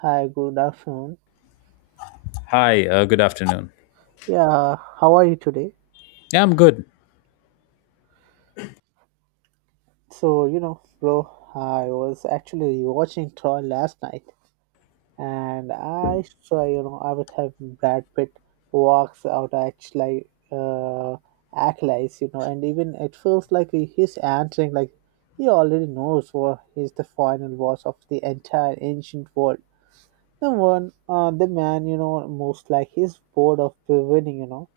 Hi, good afternoon. Hi, good afternoon. Yeah, how are you today? Yeah, I'm good. So, you know, bro, I was actually watching Troy last night and I saw, you know, I would have Brad Pitt walks out actually act like, you know, and even it feels like he's answering like he already knows what is the final boss of the entire ancient world. The one the man, you know, most like he's bored of winning, you know,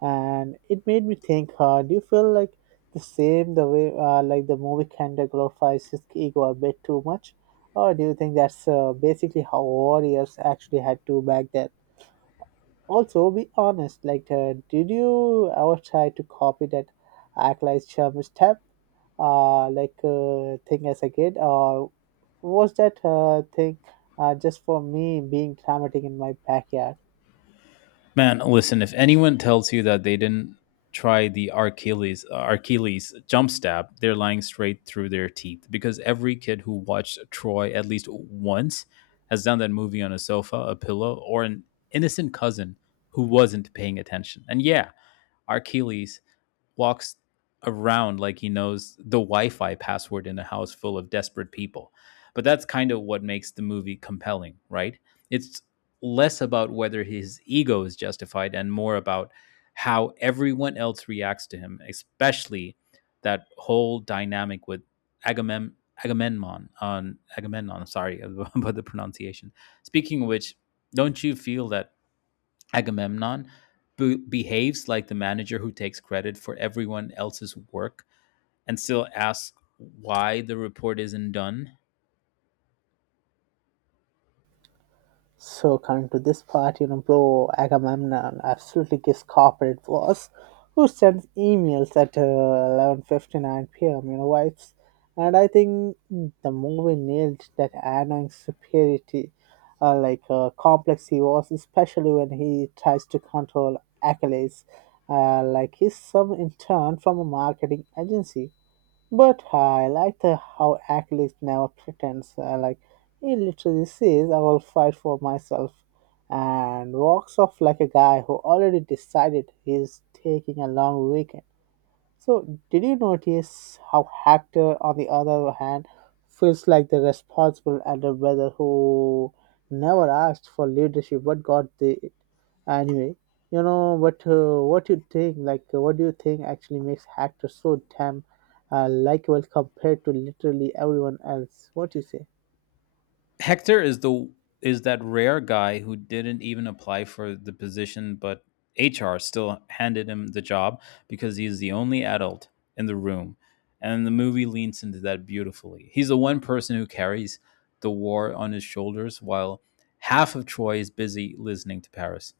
and it made me think do you feel like the same the way like the movie kind of glorifies his ego a bit too much, or do you think that's basically how warriors actually had to back then? Also, be honest, like did you ever try to copy that act like charm step, thing as a kid, or was that thing just for me being dramatic in my backyard? Man, listen, if anyone tells you that they didn't try the Archiles jump stab, they're lying straight through their teeth because every kid who watched Troy at least once has done that movie on a sofa, a pillow, or an innocent cousin who wasn't paying attention. And yeah, Archiles walks around like he knows the Wi-Fi password in a house full of desperate people. But that's kind of what makes the movie compelling, right? It's less about whether his ego is justified and more about how everyone else reacts to him, especially that whole dynamic with Agamem- Agamemnon. On Agamemnon, sorry about the pronunciation. Speaking of which, don't you feel that Agamemnon behaves like the manager who takes credit for everyone else's work and still asks why the report isn't done? So coming to this part, you know, bro, Agamemnon absolutely gives corporate boss who sends emails at 11:59 p.m., you know, wipes. And I think the movie nailed that annoying superiority, complex he was, especially when he tries to control Achilles, like he's some intern from a marketing agency. But I like how Achilles never pretends. Like he literally says, "I will fight for myself," and walks off like a guy who already decided he's taking a long weekend. So, did you notice how Hector, on the other hand, feels like the responsible underbrother who never asked for leadership but got the anyway? You know, but what you think? Like, what do you think actually makes Hector so damn likable compared to literally everyone else? What do you say? Hector is the is that rare guy who didn't even apply for the position but HR still handed him the job because he's the only adult in the room. And the movie leans into that beautifully. He's the one person who carries the war on his shoulders while half of Troy is busy listening to Paris,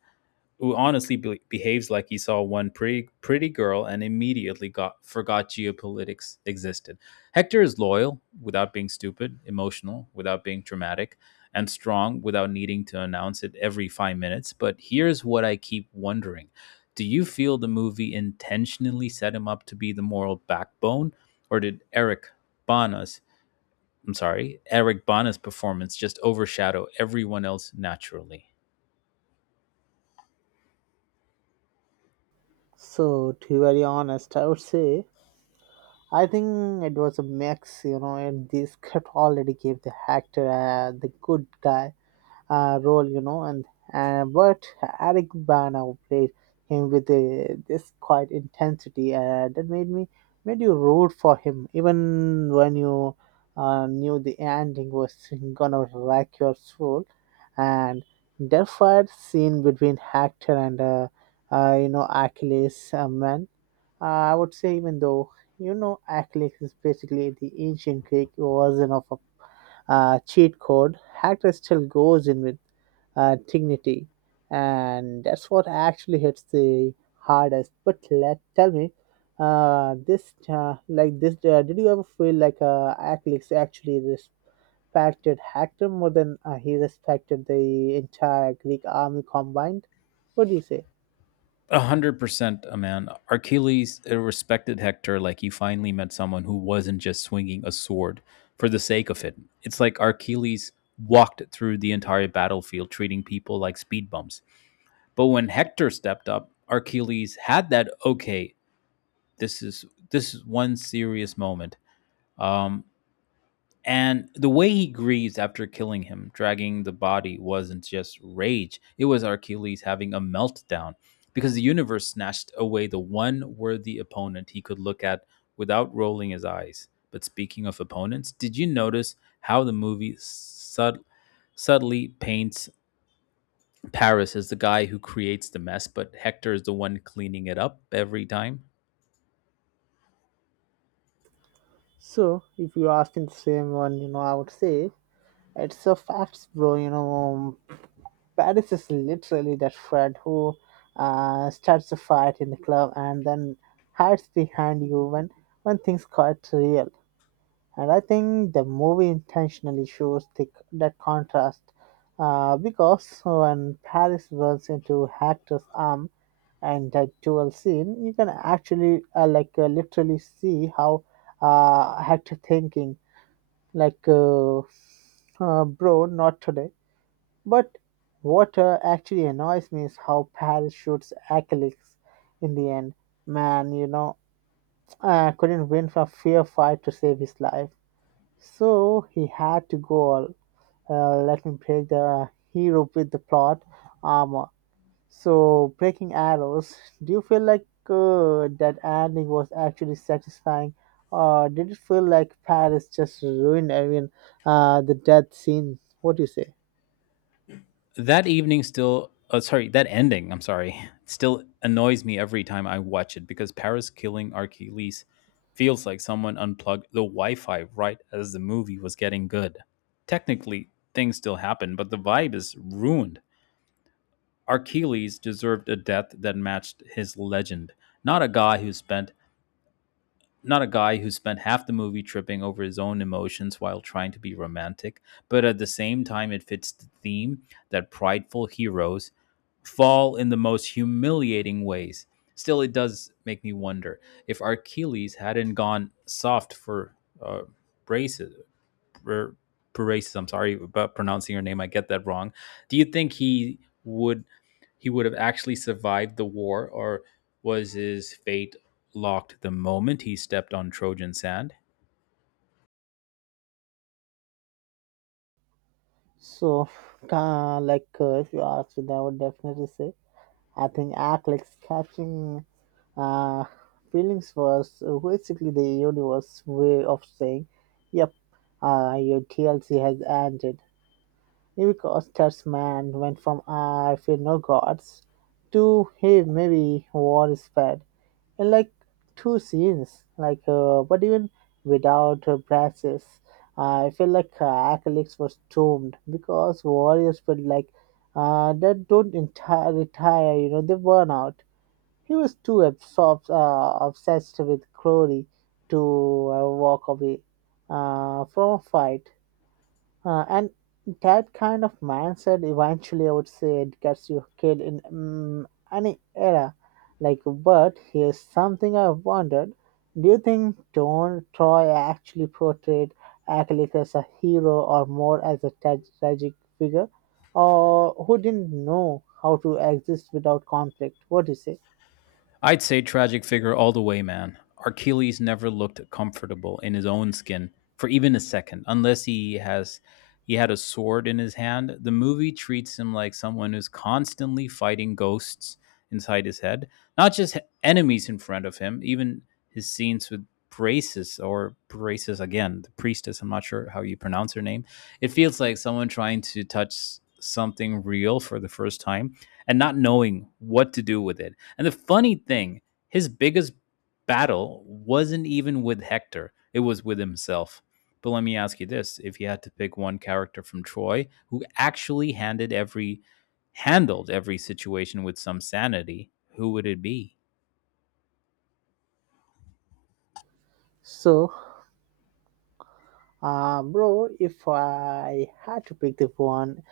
who honestly behaves like he saw one pretty girl and immediately got forgot geopolitics existed. Hector is loyal without being stupid, emotional without being dramatic, and strong without needing to announce it every 5 minutes. But here's what I keep wondering. Do you feel the movie intentionally set him up to be the moral backbone, or did Eric Bana's I'm sorry, Eric Bana's performance just overshadow everyone else naturally? So, to be very honest, I would say I think it was a mix. You know, and the script already gave the actor the good guy role, you know, and but Eric Bana played him with this quite intensity that made me made you root for him even when you knew the ending was gonna wreck your soul. And that fight scene between Hector and, you know, Achilles, man, uh, I would say even though, you know, Achilles is basically the ancient Greek version of a cheat code, hacker still goes in with dignity, and that's what actually hits the hardest. But let tell me, did you ever feel like Aklix actually respected Hector more than he respected the entire Greek army combined? What do you say? 100%, man. Achilles respected Hector like he finally met someone who wasn't just swinging a sword for the sake of it. It's like Achilles walked through the entire battlefield treating people like speed bumps. But when Hector stepped up, Achilles had that okay. This is one serious moment. Um, and the way he grieves after killing him, dragging the body, wasn't just rage. It was Achilles having a meltdown because the universe snatched away the one worthy opponent he could look at without rolling his eyes. But speaking of opponents, did you notice how the movie subtly paints Paris as the guy who creates the mess, but Hector is the one cleaning it up every time? So, if you asking the same one, you know, I would say it's a facts, bro. You know, Paris is literally that friend who starts a fight in the club and then hides behind you when things got real. And I think the movie intentionally shows that contrast, because when Paris runs into Hector's arm and that duel scene, you can actually literally see how Hector thinking like, bro, not today. But what actually annoys me is how Paris shoots Achilles in the end. Man, you know, couldn't win a fair fight to save his life. So he had to go all, let me break the hero with the plot armor. So, breaking arrows, do you feel like that ending was actually satisfying? Or did it feel like Paris just ruined everyone, the death scene? What do you say? That evening still sorry that ending, I'm sorry still annoys me every time I watch it, because Paris killing Achilles feels like someone unplugged the Wi-Fi right as the movie was getting good. Technically things still happen, but the vibe is ruined. Achilles deserved a death that matched his legend, not a guy who spent not a guy who spent half the movie tripping over his own emotions while trying to be romantic. But at the same time, it fits the theme that prideful heroes fall in the most humiliating ways. Still, it does make me wonder, if Achilles hadn't gone soft for uh, Braces. For, Braces, I'm sorry about pronouncing your name. I get that wrong. Do you think would he would have actually survived the war, or was his fate locked the moment he stepped on Trojan sand? So, if you ask me, I would definitely say I think act like catching uh, feelings was basically the universe way of saying, "Yep, your TLC has ended." Because that's man went from "I feel no gods" to "Hey, maybe war is bad," and, like, two scenes, like, but even without braces, I feel like acrylics were stormed because warriors felt like that don't entire retire, you know, they burn out. He was too absorbed, obsessed with glory to walk away from a fight. And that kind of mindset eventually, I would say, it gets your kid in any era. Like, but here's something I've wondered. Do you think Don Troy actually portrayed Achilles as a hero or more as a tragic figure? Or who didn't know how to exist without conflict? What do you say? I'd say tragic figure all the way, man. Achilles never looked comfortable in his own skin for even a second, unless he had a sword in his hand. The movie treats him like someone who's constantly fighting ghosts inside his head, not just enemies in front of him. Even his scenes with Braces, or Braces again, the priestess. I'm not sure how you pronounce her name. It feels like someone trying to touch something real for the first time and not knowing what to do with it. And the funny thing, his biggest battle wasn't even with Hector, it was with himself. But let me ask you this: if you had to pick one character from Troy who actually handed every handled every situation with some sanity, who would it be? So, bro, if I had to pick the one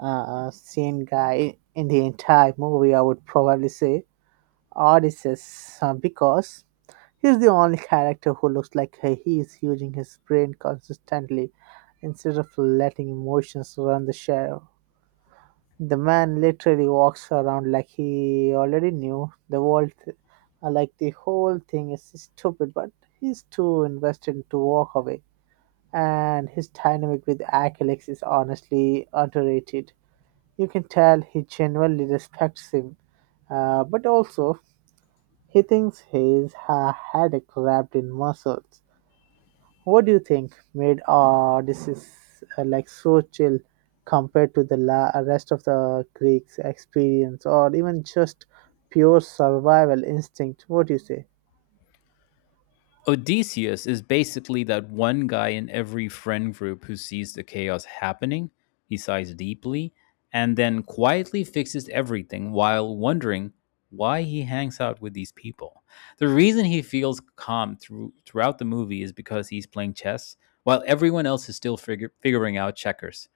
sane guy in the entire movie, I would probably say Odysseus, because he's the only character who looks like he is using his brain consistently instead of letting emotions run the show. The man literally walks around like he already knew the world, like the whole thing is stupid, but he's too invested to walk away. And his dynamic with Achilles is honestly underrated. You can tell he genuinely respects him, but also he thinks he's had a cramped in muscles. What do you think made this is like so chill compared to the rest of the Greeks' experience, or even just pure survival instinct? What do you say? Odysseus is basically that one guy in every friend group who sees the chaos happening, he sighs deeply, and then quietly fixes everything while wondering why he hangs out with these people. The reason he feels calm throughout the movie is because he's playing chess while everyone else is still figuring out checkers.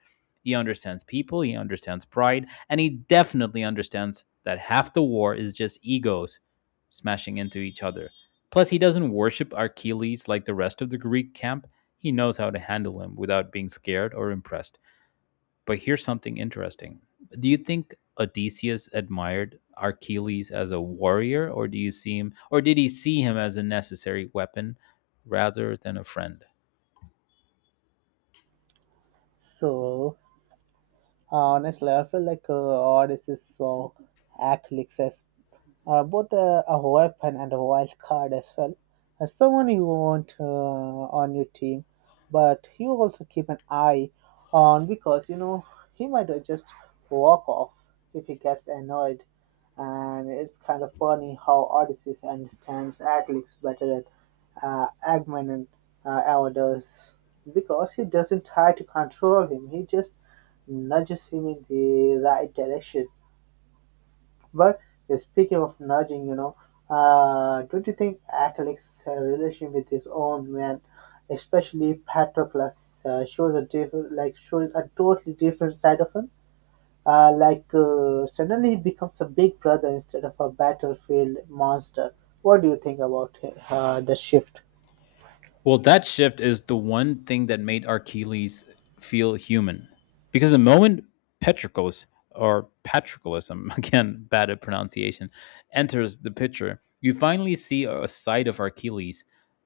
He understands people, he understands pride, and he definitely understands that half the war is just egos smashing into each other. Plus, he doesn't worship Achilles like the rest of the Greek camp. He knows how to handle him without being scared or impressed. But here's something interesting. Do you think Odysseus admired Achilles as a warrior, or do you see him, or did he see him as a necessary weapon rather than a friend? So, honestly, I feel like Odyssey's song Act is both a weapon and a wild card as well. As someone you want on your team, but you also keep an eye on because, you know, he might just walk off if he gets annoyed. And it's kind of funny how Odysseus understands Aglix better than Agman ever does, because he doesn't try to control him. He just nudges him in the right direction. But speaking of nudging, you know, don't you think Atticus' relation with his own man, especially Patroclus, shows a different, like shows a totally different side of him? Suddenly he becomes a big brother instead of a battlefield monster. What do you think about the shift? Well, that shift is the one thing that made Achilles feel human. Because the moment Patroclus, or Patroclus, I'm again bad at pronunciation, enters the picture, you finally see a side of Achilles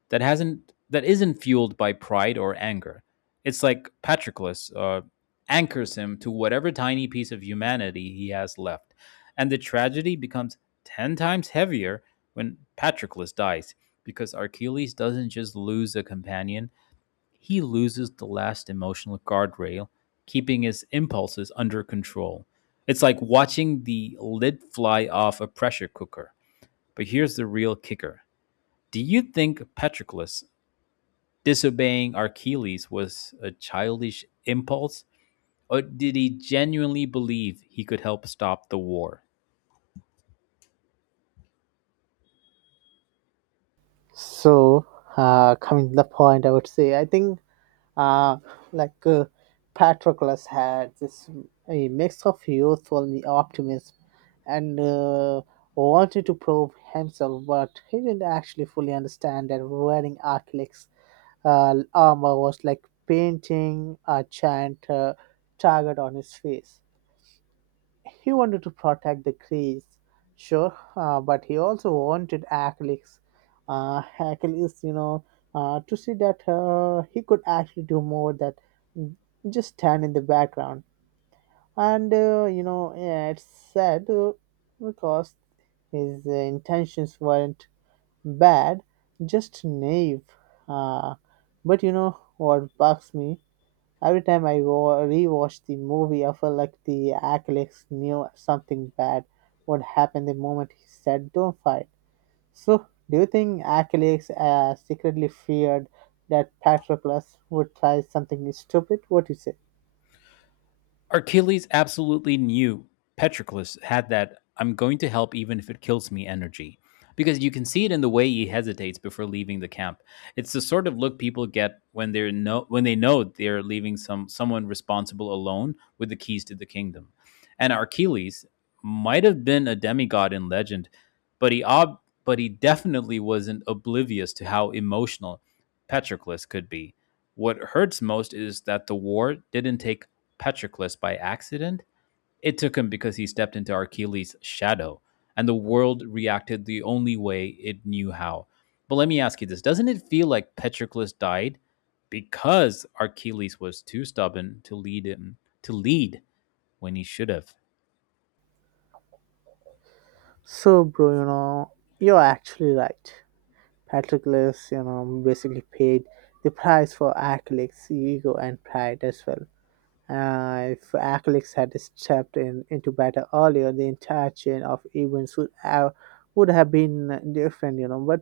that hasn't that isn't fueled by pride or anger. It's like Patroclus anchors him to whatever tiny piece of humanity he has left, and the tragedy becomes ten times heavier when Patroclus dies, because Achilles doesn't just lose a companion, he loses the last emotional guardrail, keeping his impulses under control. It's like watching the lid fly off a pressure cooker. But here's the real kicker. Do you think Patroclus disobeying Achilles was a childish impulse, or did he genuinely believe he could help stop the war? So, coming to the point, I would say I think, Uh, like uh, Patroclus had this a mix of youthful optimism and wanted to prove himself, but he didn't actually fully understand that wearing Achilles' armor was like painting a giant target on his face. He wanted to protect the Greeks, sure, but he also wanted Achilles, you know, to see that he could actually do more than just stand in the background. And You know, yeah, it's sad, because his intentions weren't bad, just naive. Uh, but you know what bugs me? Every time I rewatch the movie, I feel like the Achilles knew something bad would happen the moment he said, "Don't fight." So, do you think Achilles secretly feared that Patroclus would try something stupid? What do you say? Achilles absolutely knew Patroclus had that "I'm going to help even if it kills me" energy. Because you can see it in the way he hesitates before leaving the camp. It's the sort of look people get when they're no when they know they're leaving someone responsible alone with the keys to the kingdom. And Achilles might have been a demigod in legend, but he definitely wasn't oblivious to how emotional Patroclus could be. What hurts most is that the war didn't take Patroclus by accident. It took him because he stepped into Achilles' shadow, and the world reacted the only way it knew how. But let me ask you this: doesn't it feel like Patroclus died because Achilles was too stubborn to lead when he should have? So, bro, you know, you're actually right. Patroclus, you know, basically paid the price for Achilles' ego and pride as well. If Aklix had stepped in into battle earlier, the entire chain of events would have been different, you know. But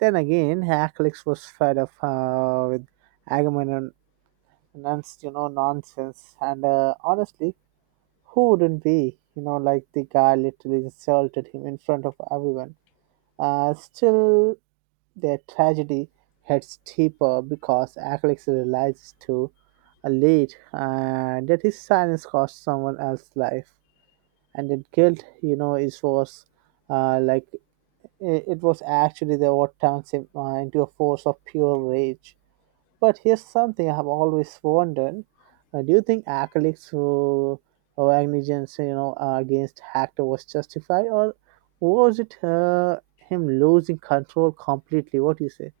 then again, Aklix was fed up with Agamemnon's, you know, nonsense. And Honestly, who wouldn't be? You know, like the guy literally insulted him in front of everyone. Still, their tragedy hits deeper because Alex realizes too late, that his silence cost someone else's life, and that guilt, you know, is was, like it was actually the what turns him into a force of pure rage. But here's something I have always wondered: do you think Acolytes who or negligence, you know, against Hector was justified, or was it him losing control completely? What do you say?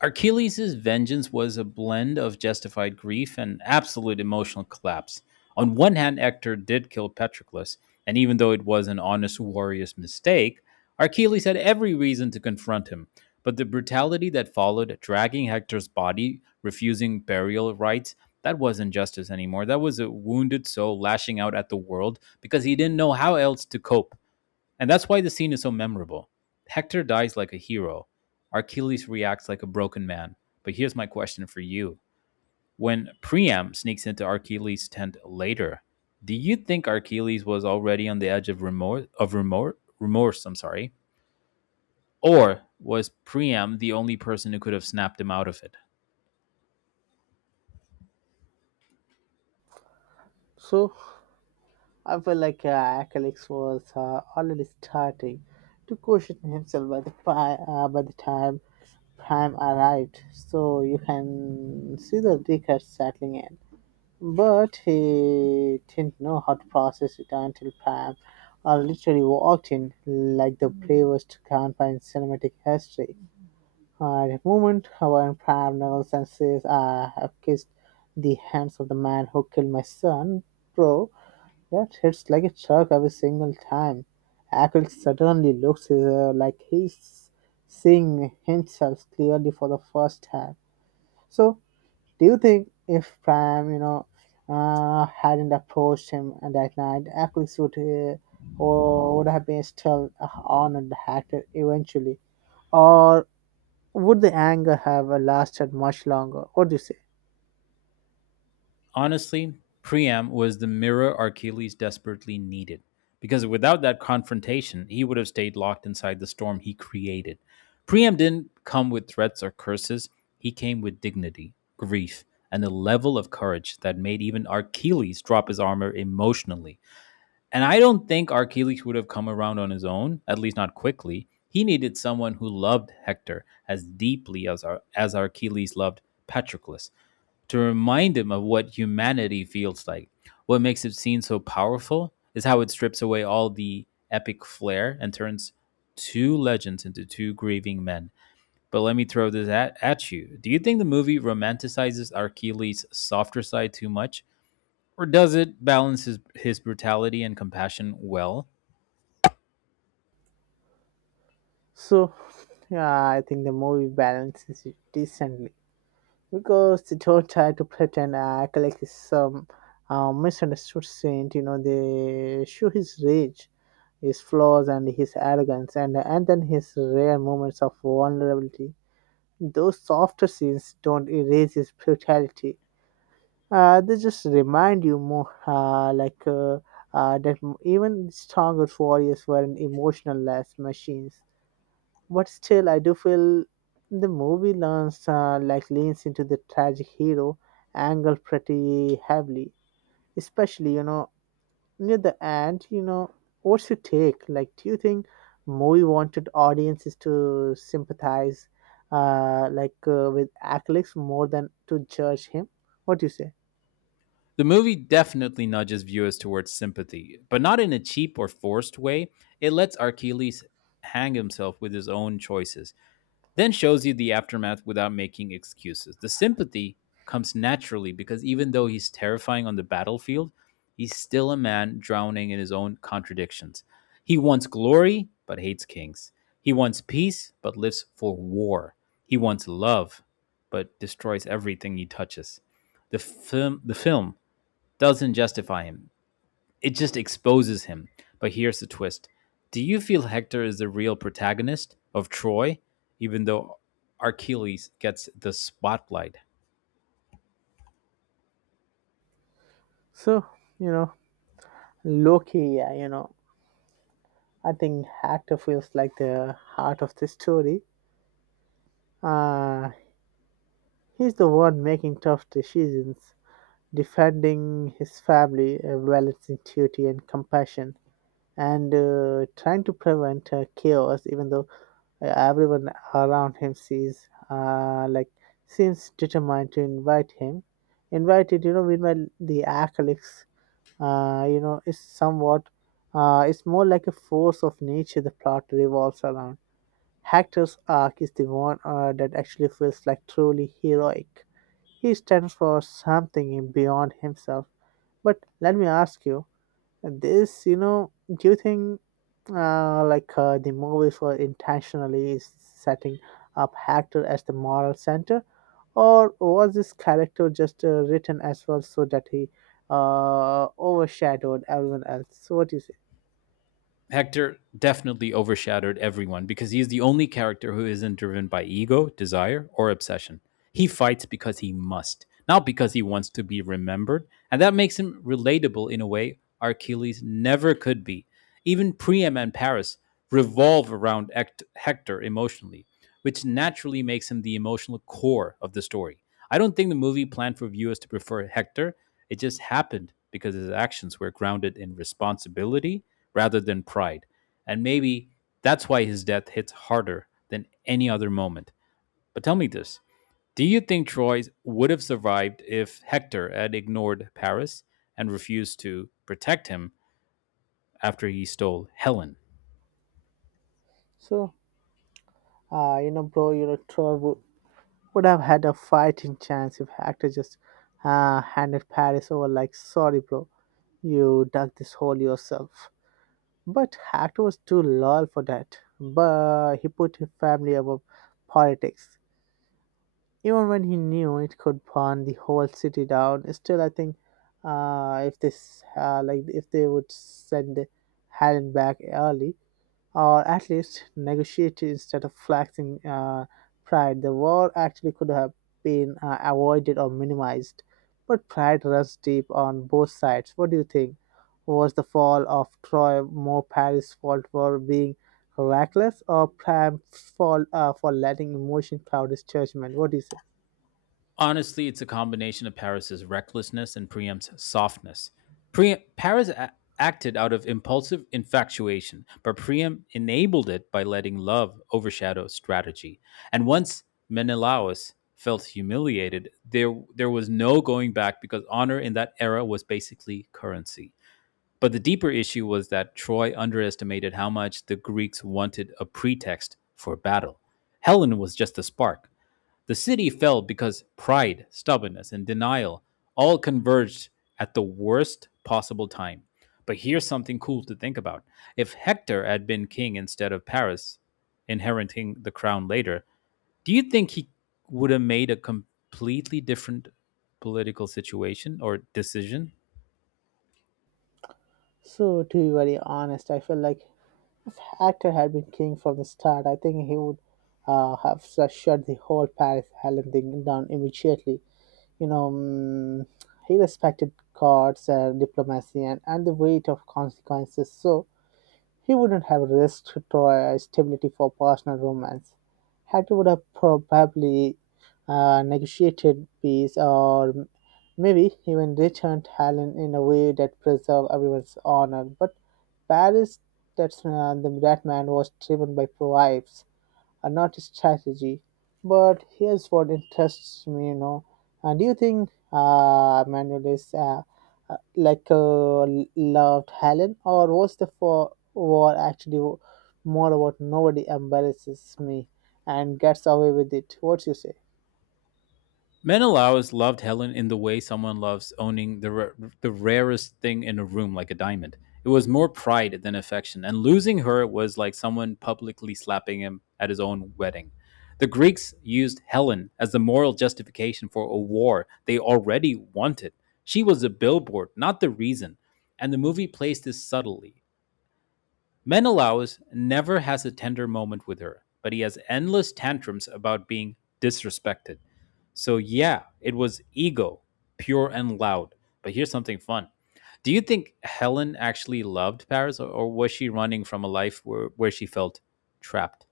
Achilles' vengeance was a blend of justified grief and absolute emotional collapse. On one hand, Hector did kill Patroclus, and even though it was an honest warrior's mistake, Achilles had every reason to confront him. But the brutality that followed, dragging Hector's body, refusing burial rites, that wasn't justice anymore. That was a wounded soul lashing out at the world because he didn't know how else to cope. And that's why the scene is so memorable. Hector dies like a hero. Achilles reacts like a broken man. But here's my question for you. When Priam sneaks into Achilles' tent later, do you think Achilles was already on the edge of remorse, I'm sorry? Or was Priam the only person who could have snapped him out of it? So, I felt like Alex was already starting to question himself by the by the time Prime arrived. So you can see the decade settling in, but he didn't know how to process it until Prime literally walked in like the bravest grandpa in cinematic history. The moment when Prime knuckles and says, "I have kissed the hands of the man who killed my son, bro," that hits like a truck every single time. Ackles suddenly looks like he's seeing himself clearly for the first time. So, do you think if Prime, you know, hadn't approached him that night, Ackles would or would have been still on and hacked it eventually, or would the anger have lasted much longer? What do you say? Honestly, Priam was the mirror Achilles desperately needed. Because without that confrontation, he would have stayed locked inside the storm he created. Priam didn't come with threats or curses, he came with dignity, grief, and a level of courage that made even Achilles drop his armor emotionally. And I don't think Achilles would have come around on his own, at least not quickly. He needed someone who loved Hector as as Achilles loved Patroclus, to remind him of what humanity feels like. What makes it seem so powerful is how it strips away all the epic flair and turns two legends into two grieving men. But let me throw this at you. Do you think the movie romanticizes Achilles' softer side too much? Or does it balance his brutality and compassion well? So, yeah, I think the movie balances it decently, because they don't try to pretend and act like some misunderstood saint. You know, they show his rage, his flaws, and his arrogance, and then his rare moments of vulnerability. Those softer scenes don't erase his brutality. They just remind you more that even stronger warriors weren't emotional as machines. But still, I do feel the movie leans leans into the tragic hero angle pretty heavily, especially near the end. What's your take? Like, do you think movie wanted audiences to sympathize, with Aklix more than to judge him? What do you say? The movie definitely nudges viewers towards sympathy, but not in a cheap or forced way. It lets Achilles hang himself with his own choices, then shows you the aftermath without making excuses. The sympathy comes naturally because even though he's terrifying on the battlefield, he's still a man drowning in his own contradictions. He wants glory but hates kings. He wants peace but lives for war. He wants love but destroys everything he touches. The film doesn't justify him, it just exposes him. But here's the twist. Do you feel Hector is the real protagonist of Troy, even though Achilles gets the spotlight? So you know, Loki. Yeah, I think actor feels like the heart of the story. Uh, He's the one making tough decisions, defending his family, balancing duty and compassion, and trying to prevent chaos. Even though everyone around him sees, seems determined to invite him, invited. Meanwhile the acolytes, is somewhat. It's more like a force of nature. The plot revolves around. Hector's arc is the one that actually feels like truly heroic. He stands for something beyond himself. But let me ask you this, do you think the movies were intentionally setting up Hector as the moral center? Or was this character just written as well so that he overshadowed everyone else? So what do you say? Hector definitely overshadowed everyone because he's the only character who isn't driven by ego, desire, or obsession. He fights because he must, not because he wants to be remembered, and that makes him relatable in a way Achilles never could be. Even Priam and Paris revolve around Hector emotionally, which naturally makes him the emotional core of the story. I don't think the movie planned for viewers to prefer Hector. It just happened because his actions were grounded in responsibility rather than pride. And maybe that's why his death hits harder than any other moment. But tell me this, do you think Troy would have survived if Hector had ignored Paris and refused to protect him after he stole Helen? So, bro, Troy would have had a fighting chance if Hector just handed Paris over like, sorry, bro, you dug this hole yourself. But Hackett was too loyal for that. But he put his family above politics. Even when he knew it could burn the whole city down, still I think if this like if they would send Helen back early, or at least negotiated instead of flexing pride. The war actually could have been avoided or minimized, but pride runs deep on both sides. What do you think? Was the fall of Troy more Paris' fault for being reckless or Priam's fault for letting emotion cloud his judgment? What do you say? Honestly, it's a combination of Paris's recklessness and Priam's softness. Priam, acted out of impulsive infatuation, but Priam enabled it by letting love overshadow strategy. And once Menelaus felt humiliated, there was no going back because honor in that era was basically currency. But the deeper issue was that Troy underestimated how much the Greeks wanted a pretext for battle. Helen was just a spark. The city fell because pride, stubbornness, and denial all converged at the worst possible time. But here's something cool to think about. If Hector had been king instead of Paris, inheriting the crown later, do you think he would have made a completely different political situation or decision? So, to be very honest, I feel like if actor had been king from the start, I think he would shut the whole Paris Helen thing down immediately. you know, mm, he respected gods and diplomacy and the weight of consequences, so he wouldn't have risked to, stability for personal romance. Hattie would have probably negotiated peace or maybe even returned Helen in a way that preserved everyone's honor. But Paris, that man was driven by pride and not strategy. But here's what interests me, And do you think Manuel is uh, like uh, loved Helen, or was the for war actually more about nobody embarrasses me and gets away with it? What you say? Menelaus loved Helen in the way someone loves owning the rarest thing in a room, like a diamond. It was more pride than affection, and losing her was like someone publicly slapping him at his own wedding. The Greeks used Helen as the moral justification for a war they already wanted. She was a billboard, not the reason, and the movie plays this subtly. Menelaus never has a tender moment with her, but he has endless tantrums about being disrespected. So yeah, it was ego, pure and loud. But here's something fun. Do you think Helen actually loved Paris, or was she running from a life where she felt trapped?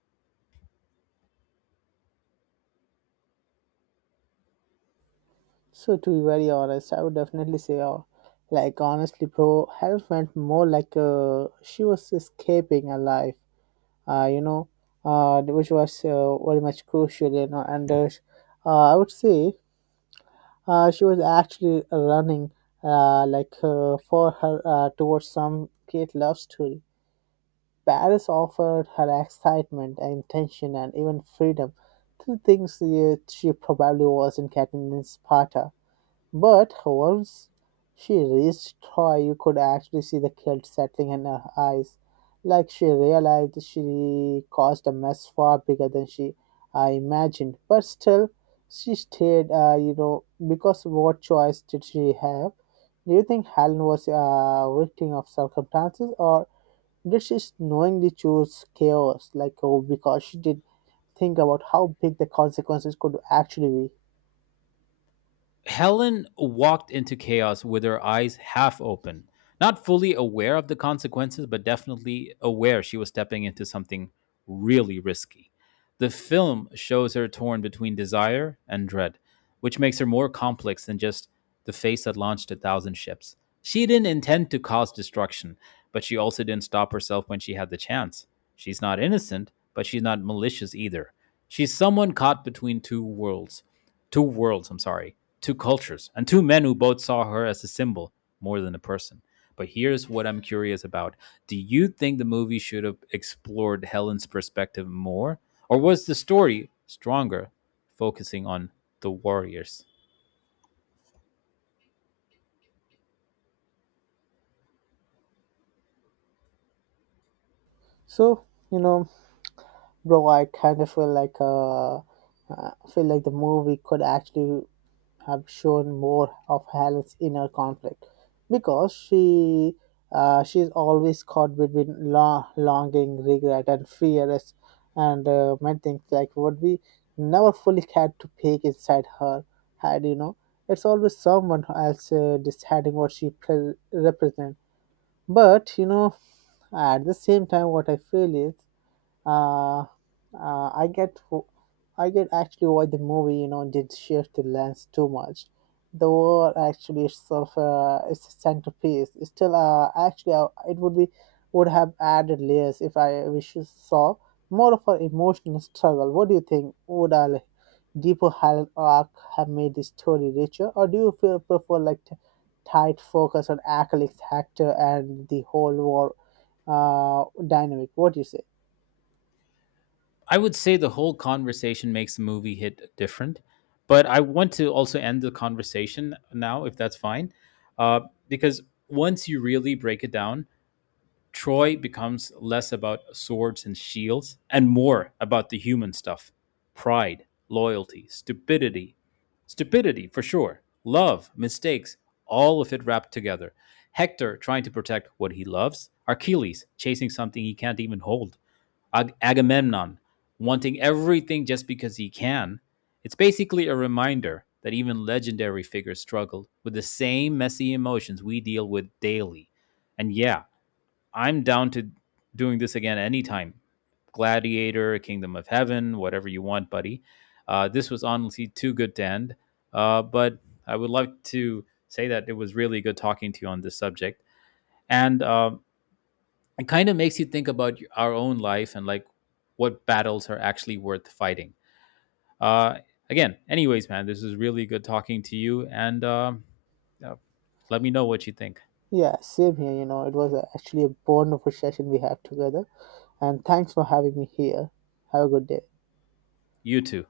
So to be very honest, I would definitely say, oh, like honestly, bro, Helen felt more like she was escaping a life uh, you know, which was very much crucial, you know. And I would say she was actually running for her towards some great love story. Paris offered her excitement and tension and even freedom, two things she probably wasn't getting in Sparta. But once she reached Troy, you could actually see the guilt settling in her eyes, like she realized she caused a mess far bigger than she I imagined. But still, she stayed. Because what choice did she have? Do you think Helen was a victim of circumstances, or did she knowingly choose chaos, like oh, because she did think about how big the consequences could actually be? Helen walked into chaos with her eyes half open, not fully aware of the consequences, but definitely aware she was stepping into something really risky. The film shows her torn between desire and dread, which makes her more complex than just the face that launched a thousand ships. She didn't intend to cause destruction, but she also didn't stop herself when she had the chance. She's not innocent, but she's not malicious either. She's someone caught between two worlds, I'm sorry, two cultures, and two men who both saw her as a symbol more than a person. But here's what I'm curious about. Do you think the movie should have explored Helen's perspective more? Or was the story stronger, focusing on the warriors? So you know bro, I kind of feel like the movie could actually have shown more of Helen's inner conflict because she's always caught between longing, regret, and fear, and many things like what we never fully had to peek inside her head. It's always someone else deciding what she represents. But at the same time, what I feel is uh, uh, I get wh- I get actually why the movie did shift the lens too much. The war actually itself is a centerpiece. It's still actually it would be would have added layers if I wish you saw more of an emotional struggle. What do you think? Would a like, deeper arc have made the story richer, or do you feel prefer like tight focus on Akalix Hector and the whole war dynamic? What do you say? I would say the whole conversation makes the movie hit different. But I want to also end the conversation now, if that's fine. Uh, because once you really break it down, Troy becomes less about swords and shields and more about the human stuff: pride, loyalty, stupidity, stupidity for sure, love, mistakes, all of it wrapped together. Hector trying to protect what he loves, Achilles chasing something he can't even hold, Agamemnon wanting everything just because he can. It's basically a reminder that even legendary figures struggle with the same messy emotions we deal with daily. And yeah, I'm down to doing this again anytime. Gladiator, Kingdom of Heaven, whatever you want, buddy. This was honestly too good to end. But I would like to say that it was really good talking to you on this subject. And it kind of makes you think about our own life and like what battles are actually worth fighting. Uh, Again, anyways, man, this is really good talking to you. And uh, let me know what you think. Yeah, same here. You know, it was actually a bond of a session we had together. And thanks for having me here. Have a good day. You too.